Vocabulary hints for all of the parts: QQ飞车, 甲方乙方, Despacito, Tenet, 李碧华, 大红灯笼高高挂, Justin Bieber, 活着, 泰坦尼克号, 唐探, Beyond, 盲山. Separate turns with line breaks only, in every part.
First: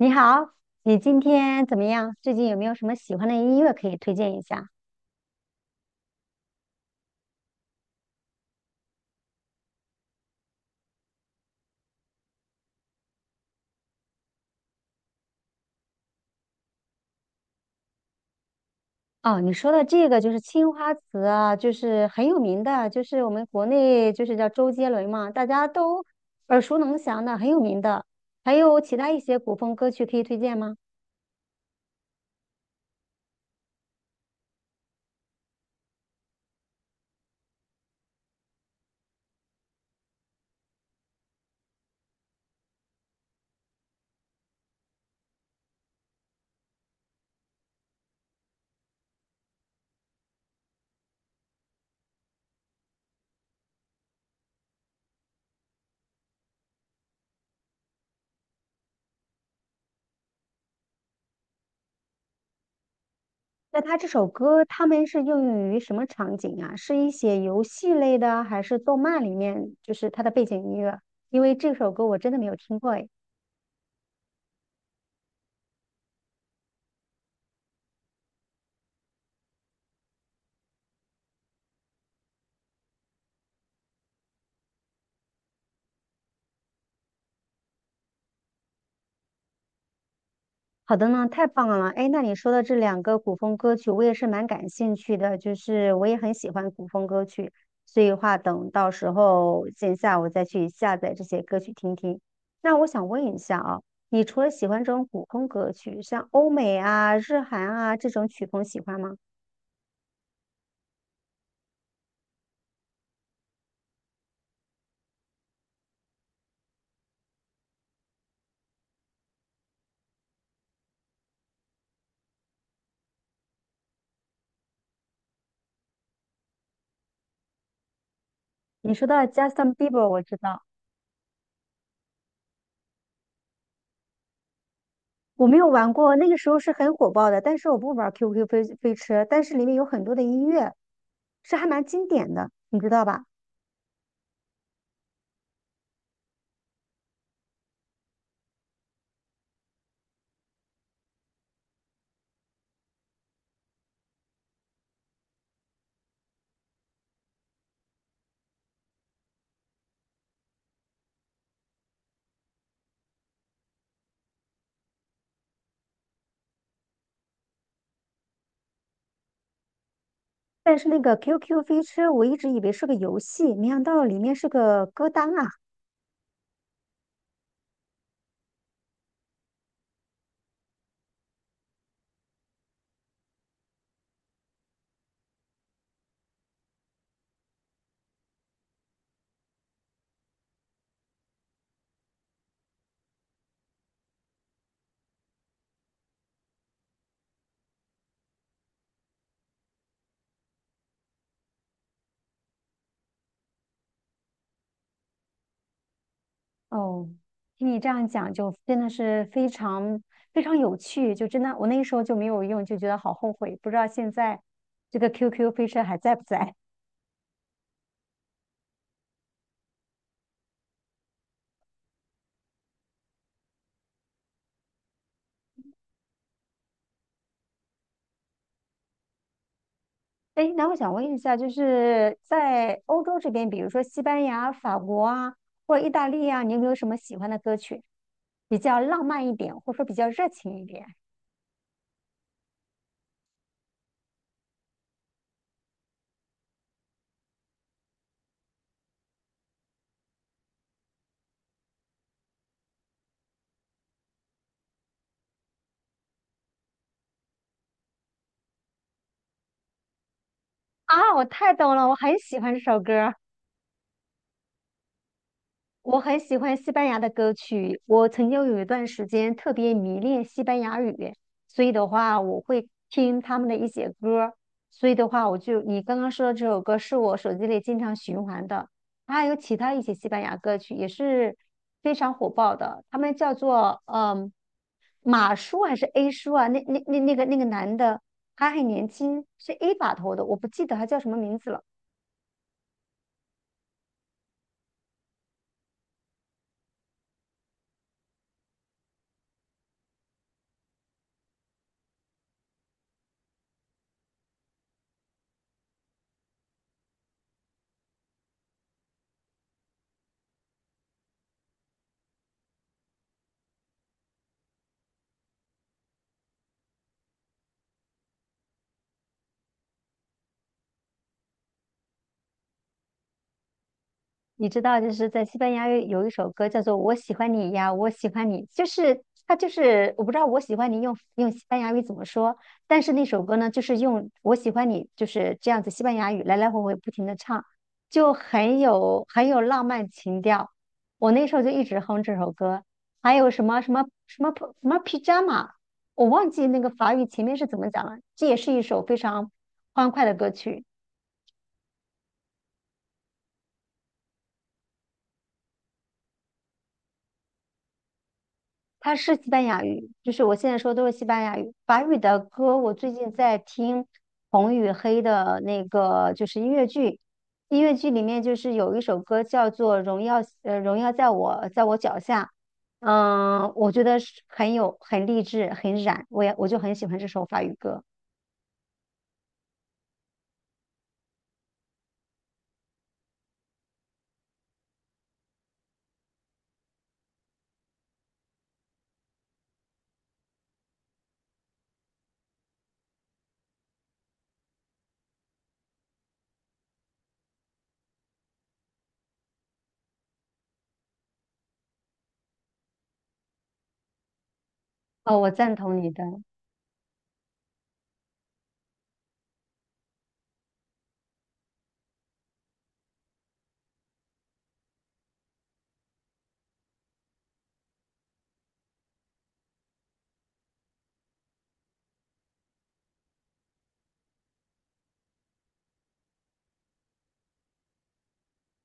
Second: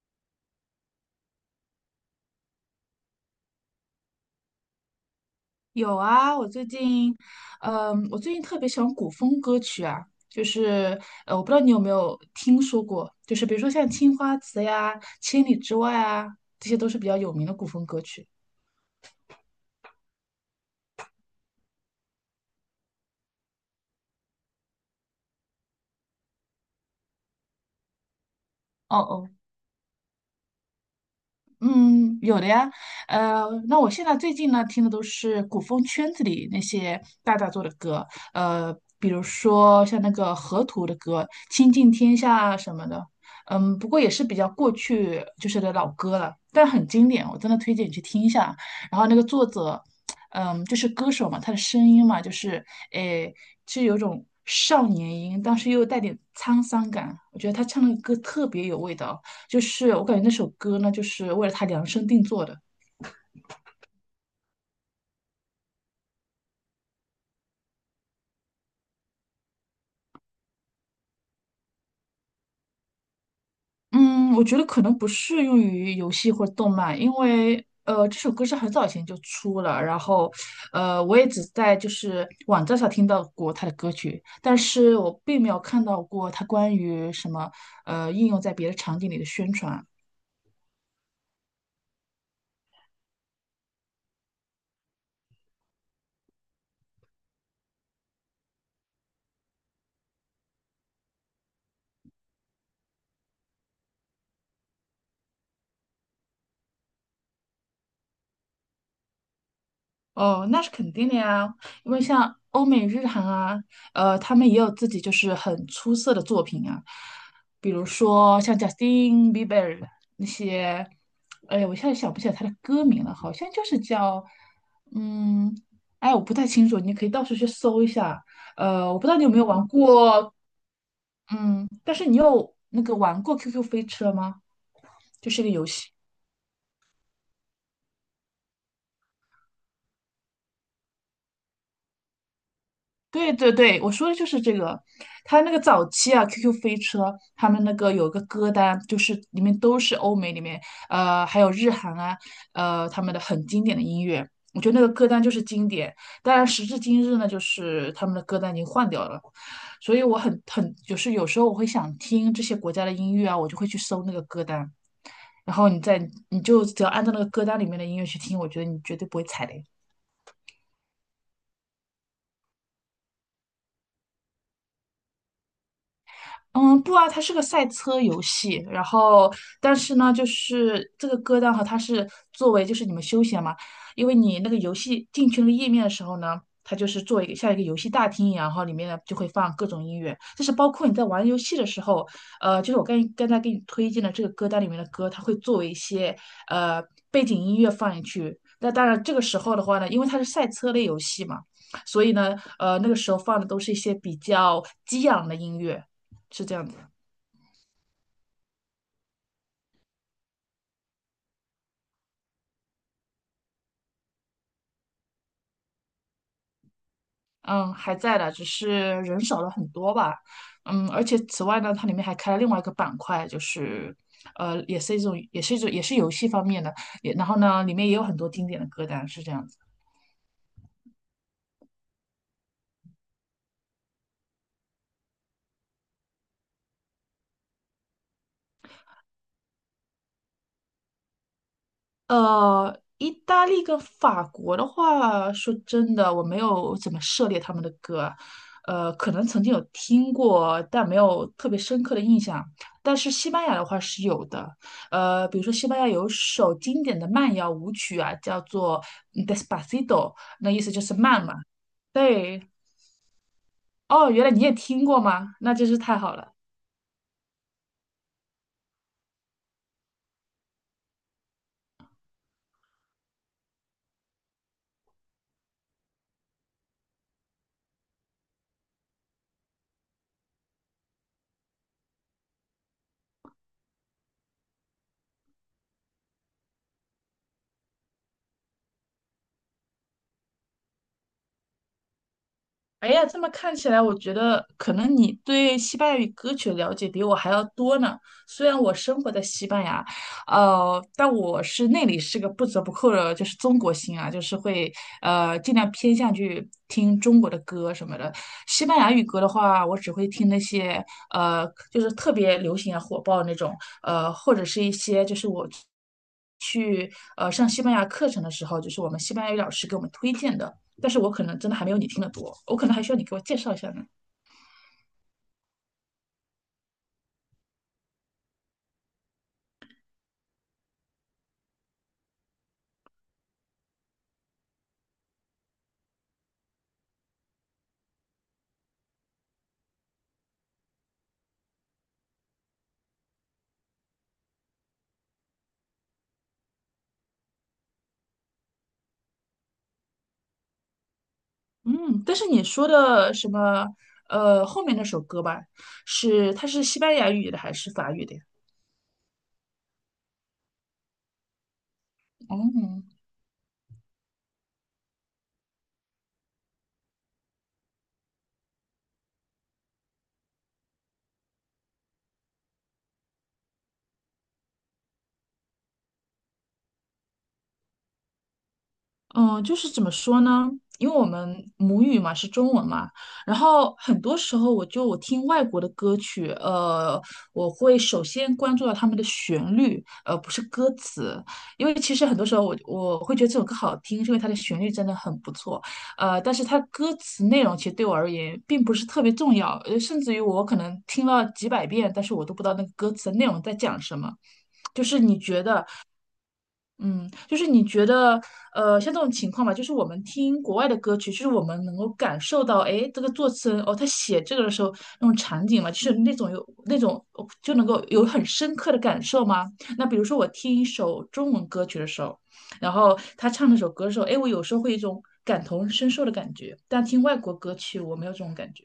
你好，你今天怎么样？最近有没有什么喜欢的音乐可以推荐一下？
有啊，我最近，我最近特别喜欢古风歌曲啊，我不知道你有没有听说过，就是比如说像《青花瓷》呀，《千里之外》啊，这些都是比较有名的古风歌曲。
哦，你说的这个就是青花瓷啊，就是很有名的，就是我们国内就是叫周杰伦嘛，大家都耳熟能详的，很有名的。还有其
哦
他一
哦，
些古风歌曲可以推荐吗？
嗯，有的呀，那我现在最近呢听的都是古风圈子里那些大大做的歌，呃，比如说像那个河图的歌《倾尽天下》什么的。嗯，不过也是比较过去就是的老歌了，但很经典，我真的推荐你去听一下。然后那个作者，嗯，就是歌手嘛，他的声音嘛，就是诶，是有种少年音，但是又带点沧桑感，我觉得他唱的歌特别有味道。就是我感觉那首歌呢，就是为了他量身定做的。
那他这首歌他们是应用于什么场景啊？是一些游戏类的，还是动漫里面就是它的背景音乐？因为这首歌我真的没有听过诶。
嗯，我觉得可能不适用于游戏或者动漫，因为这首歌是很早以前就出了，然后我也只在就是网站上听到过他的歌曲，但是我并没有看到过他关于什么应用在别的场景里的宣传。
好的呢，太棒了！哎，那你说的这两个古风歌曲，我也是蛮感兴趣的，就是我也很喜欢古风歌曲，所以的话，等到时候线下我再去下载这些歌曲听听。那我想问一下啊，你除了喜欢这种古风歌曲，像欧美啊、日韩啊这种曲风喜欢吗？
哦，那是肯定的呀，因为像欧美日韩啊，他们也有自己就是很出色的作品啊，比如说像 Justin Bieber 那些，哎呀，我现在想不起来他的歌名了，好像就是叫，嗯，哎，我不太清楚，你可以到处去搜一下。
你
我
说
不知道你
到
有没有玩
Justin Bieber，我
过，
知道，
嗯，但是你有那个玩过 QQ 飞车吗？就是一
我
个
没
游
有
戏。
玩过，那个时候是很火爆的，但是我不玩 QQ 飞车，但是里面有很多的音乐，是还蛮经典的，你知道吧？
对对对，我说的就是这个。他那个早期啊，QQ 飞车他们那个有个歌单，就是里面都是欧美里面，还有日韩啊，他们的很经典的音乐。我觉得那个歌单就是经典，当然时至今日呢，就是他们的歌单已经换掉了，所以我很就是有时候我会想听这些国家的音乐啊，我就会去搜那个歌单，然后你再你就只要按照那个歌单里面的音乐去听，我觉得你绝对不会踩雷。
但是那个 QQ 飞车，我一直以为是个游戏，没想到里面是个歌单啊！
嗯，不啊，它是个赛车游戏，然后但是呢，就是这个歌单哈，它是作为就是你们休闲嘛，因为你那个游戏进去那个页面的时候呢，它就是做一个像一个游戏大厅一样，然后里面呢就会放各种音乐，就是包括你在玩游戏的时候，就是我刚刚才给你推荐的这个歌单里面的歌，它会作为一些呃背景音乐放进去。那当然，这个时候的话呢，因为它是赛车类游戏嘛，所以呢，那个时候放的都是一些比较激昂的音乐。是这样子，
哦，听你这样讲，就真的是非常非常有趣，就真的我那时候就没有用，就觉得好后悔，不知道现在这个 QQ 飞车还在不在。
嗯，还在的，只是人少了很多吧，嗯，而且此外呢，它里面还开了另外一个板块，就是，也是一种，也是游戏方面的，也然后呢，里面也有很多经典的歌单，是这样子。
哎，那我想问一下，就是在欧洲这边，比如说西班牙、法国啊，或者意大利啊，你有没有什么喜欢的歌曲，比较浪漫一点，或者说比较热情一点？
意大利跟法国的话，说真的，我没有怎么涉猎他们的歌，可能曾经有听过，但没有特别深刻的印象。但是西班牙的话是有的，比如说西班牙有首经典的慢摇舞曲啊，叫做Despacito》,那意思就是
啊，我
慢嘛。
太懂了，我很喜
对，
欢这首歌。
哦，原来你也听过吗？那真是太
我
好
很
了。
喜欢西班牙的歌曲，我曾经有一段时间特别迷恋西班牙语，所以的话我会听他们的一些歌儿，所以的话我就你刚刚说的这首歌是我手机里经常循环的，还有其他一些西班牙歌曲也是非常火爆的，他们叫做马叔还是 A 叔啊？那个男的他很年轻，是 A 把头的，我不记得他叫什么名字了。
哎呀，这么看起来，我觉得可能你对西班牙语歌曲的了解比我还要多呢。虽然我生活在西班牙，但我是那里是个不折不扣的，就是中国心啊，就是会尽量偏向去听中国的歌什么的。西班牙语歌的话，我只会听那些就是特别流行啊、火爆那种，或者是一些就是我去上西班牙课程的时候，就是我们西班牙语老师给我们推荐的。但是我可能真的还没有你听得多，我可能还需要你给我介绍一下呢。
你知道，就是在西班牙语有一首歌叫做《我喜欢你呀，我喜欢你》，就是它就是我不知道"我喜欢你用"用西班牙语怎么说，但是那首歌呢，就是用"我喜欢你"就是这样子西班牙语来来回回不停的唱，就很有很有浪漫情调。我那时候就一直哼这首歌，还有什么 pajama，我忘记那个法语前面是怎么讲了，这也是一首非常欢快的歌曲。
嗯，但是你说的什么，后面那首歌吧，是它是西班牙语的还是法语的呀？
它是西班牙语，就是我现在说的都是西班牙语。法语的歌，我
哦、
最近在听红与黑的那个，就是音乐剧。音乐剧里面就是有一首歌叫做《荣耀》，《荣耀在我脚下》。嗯，我觉得是很有很励志，很燃，我就很喜欢这首法语歌。
嗯，就是怎么说呢？因为我们母语嘛是中文嘛，然后很多时候我就我听外国的歌曲，我会首先关注到他们的旋律，而不是歌词，因为其实很多时候我会觉得这首歌好听，是因为它的旋律真的很不错，但是它歌词内容其实对我而言并不是特别重要，甚至于我可能听了几百遍，但是我都不知道那个歌词内容在讲什么。就是
哦，
你
我
觉
赞
得
同你的。
嗯，就是你觉得，像这种情况吧，就是我们听国外的歌曲，就是我们能够感受到，哎，这个作词人哦，他写这个的时候那种场景嘛，就是那种有那种哦就能够有很深刻的感受吗？那比如说我听一首中文歌曲的时候，然后他唱那首歌的时候，哎，我有时候会有一种感同身受的感觉，但听外国歌曲我没有这种感觉。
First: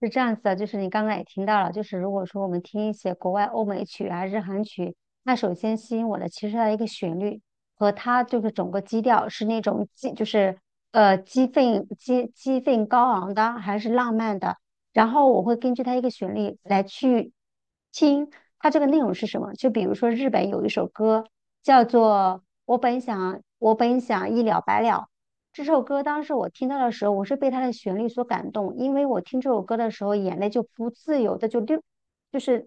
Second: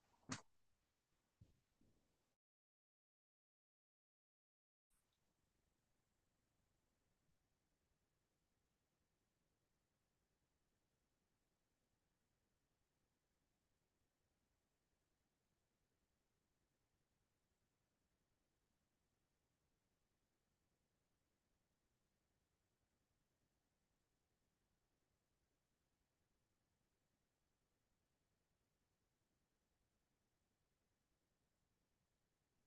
是这样子的，就是你刚刚也听到了，就是如果说我们听一些国外欧美曲啊、日韩曲，那首先吸引我的其实它的一个旋律和它就是整个基调是那种激，就是激愤、激愤高昂的，还是浪漫的。然后我会根据它一个旋律来去听它这个内容是什么。就比如说日本有一首歌叫做《我本想一了百了》，这首歌当时我听到的时候，我是被它的旋律所感动，因为我听这首歌的时候，眼泪就不自由的就流，就是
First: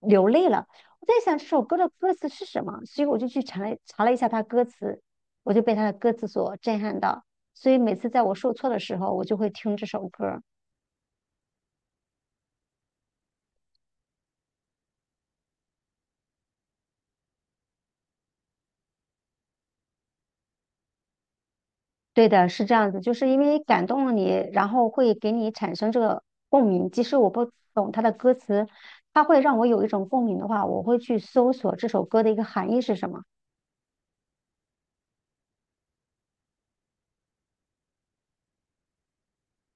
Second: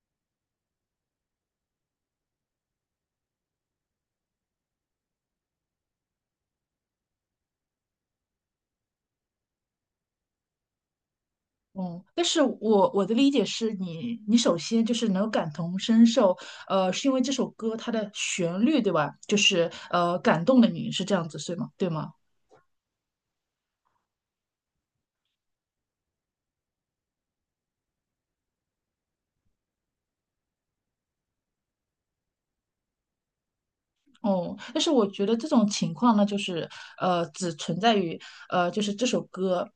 流泪了。我在想这首歌的歌词是什么，所以我就去查了一下它歌词，我就被它的歌词所震撼到。所以每次在我受挫的时候，我就会听这首歌。
嗯，但是我的理解是你，你首先就是能感同身受，是因为这首歌它的旋律，对吧？就是感动了你，是这样子，对吗？对吗？
对的，是这样子，就是因为感动了你，然后会给你产生这个共鸣。即使我不懂它的歌词，它会让我有一种共鸣的话，我会去搜索这首歌的一个含义是什么。
哦、但是我觉得这种情况呢，就是只存在于就是这首歌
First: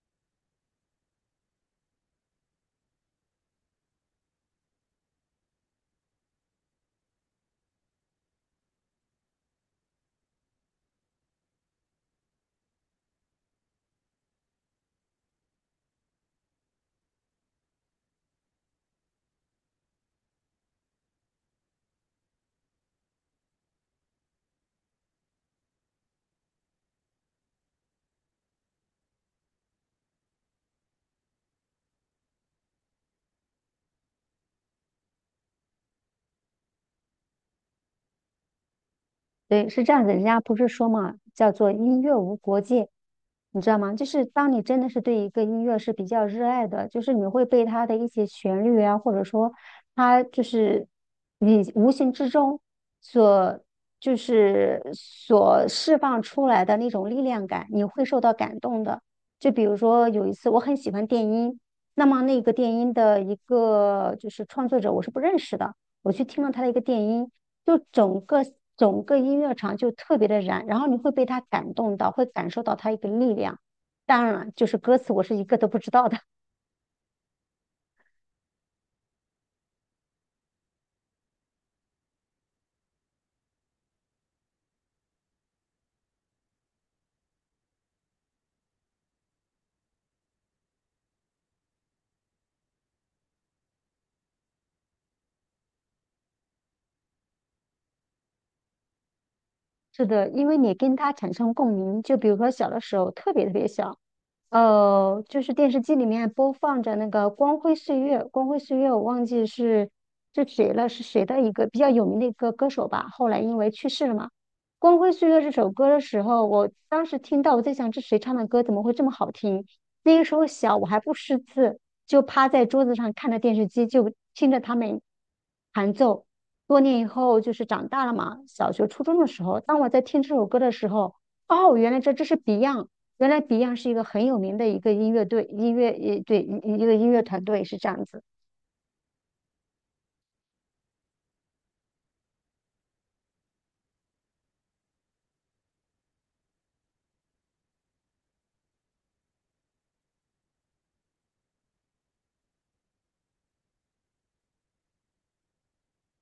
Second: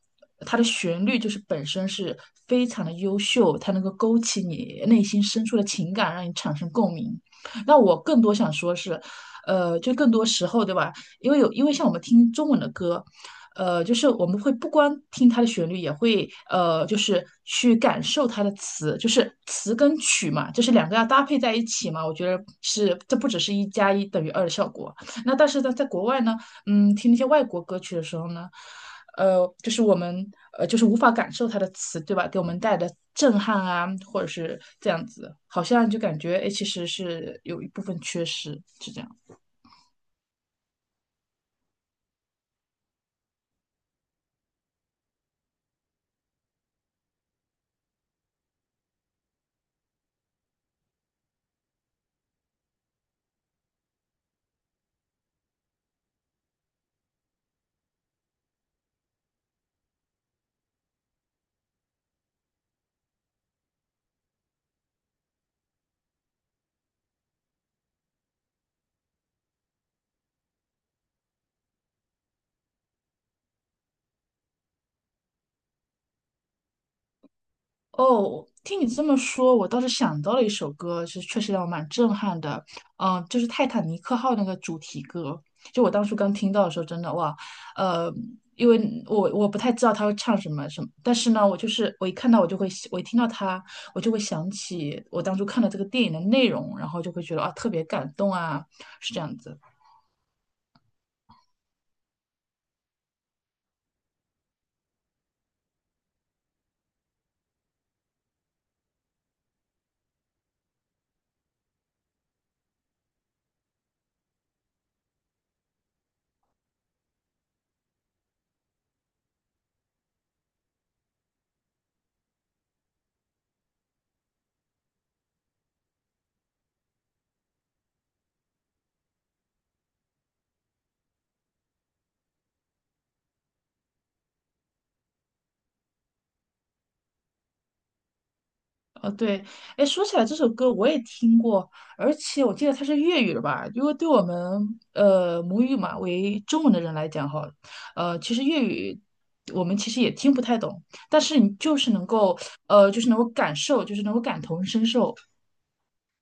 它的旋律就是本身是非常的优秀，它能够勾起你内心深处的情感，让你产生共鸣。那我更多想说是，就更多时候，对吧？因为有因为像我们听中文的歌，就是我们会不光听它的旋律，也会就是去感受它的词，就是词跟曲嘛，就是两个要搭配在一起嘛。我觉得是这不只是一加一等于二的效果。那但是呢，在国外呢，嗯，听那些外国歌曲的时候呢。就是我们就是无法感受它的词，对吧？给我们带来的震撼啊，或者是这样子，好像就感觉哎，诶其实是有一部分缺失，是这样。
对，是这样子，人家不是说嘛，叫做音乐无国界，你知道吗？就是当你真的是对一个音乐是比较热爱的，就是你会被它的一些旋律啊，或者说它就是你无形之中所就是所释放出来的那种力量感，你会受到感动的。就比如说有一次我很喜欢电音，那么那个电音的一个就是创作者我是不认识的。我去听了他的一个电音，就整个音乐场就特别的燃，然后你会被他感动到，会感受到他一个力量。当然了，就是歌词我是一个都不知道的。
哦，听你这么说，我倒是想到了一首歌，是确实让我蛮震撼的。嗯，就是《泰坦尼克号》那个主题歌，就我当初刚听到的时候，真的哇，呃，因为我不太知道他会唱什么什么，但是呢，我就是我一看到我就会，我一听到他，我就会想起我当初看了这个电影的内容，然后就会觉得啊，特别感动啊，是这样子。
是的，因为你跟他产生共鸣，就比如说小的时候特别特别小，就是电视机里面播放着那个《光辉岁月》，《光辉岁月》我忘记是谁了，是谁的一个比较有名的一个歌手吧，后来因为去世了嘛。《光辉岁月》这首歌的时候，我当时听到，我在想这谁唱的歌怎么会这么好听？那个时候小，我还不识字，就趴在桌子上看着电视机，就听着他们弹奏。多年以后，就是长大了嘛，小学、初中的时候，当我在听这首歌的时候，哦，原来这是 Beyond。原来 Beyond 是一个很有名的一个音乐队，音乐也对一个音乐团队是这样子。
哦，对，哎，说起来这首歌我也听过，而且我记得它是粤语的吧？因为对我们母语嘛为中文的人来讲哈，其实粤语我们其实也听不太懂，但是你就是能够就是能够感受，就是能够感同身受。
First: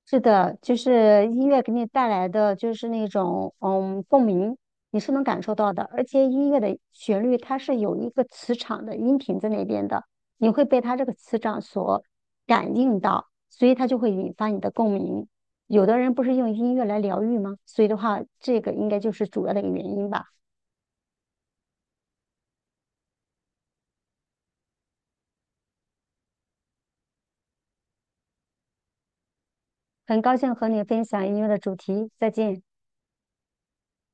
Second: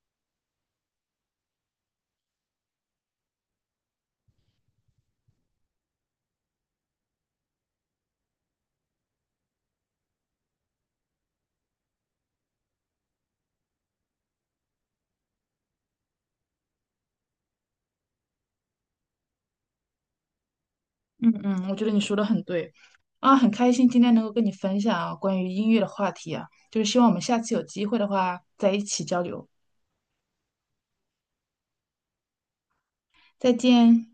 是的，就是音乐给你带来的就是那种共鸣，你是能感受到的。而且音乐的旋律它是有一个磁场的音频在那边的，你会被它这个磁场所感应到，所以它就会引发你的共鸣。有的人不是用音乐来疗愈吗？所以的话，这个应该就是主要的一个原因吧。
嗯嗯，我觉得你说的很对啊，很开心今天能够跟你分享啊关于音乐的话题啊，就是希望我们下次有机会的话在一起交流，
很高兴和你分享音乐的主题，再见。
再见。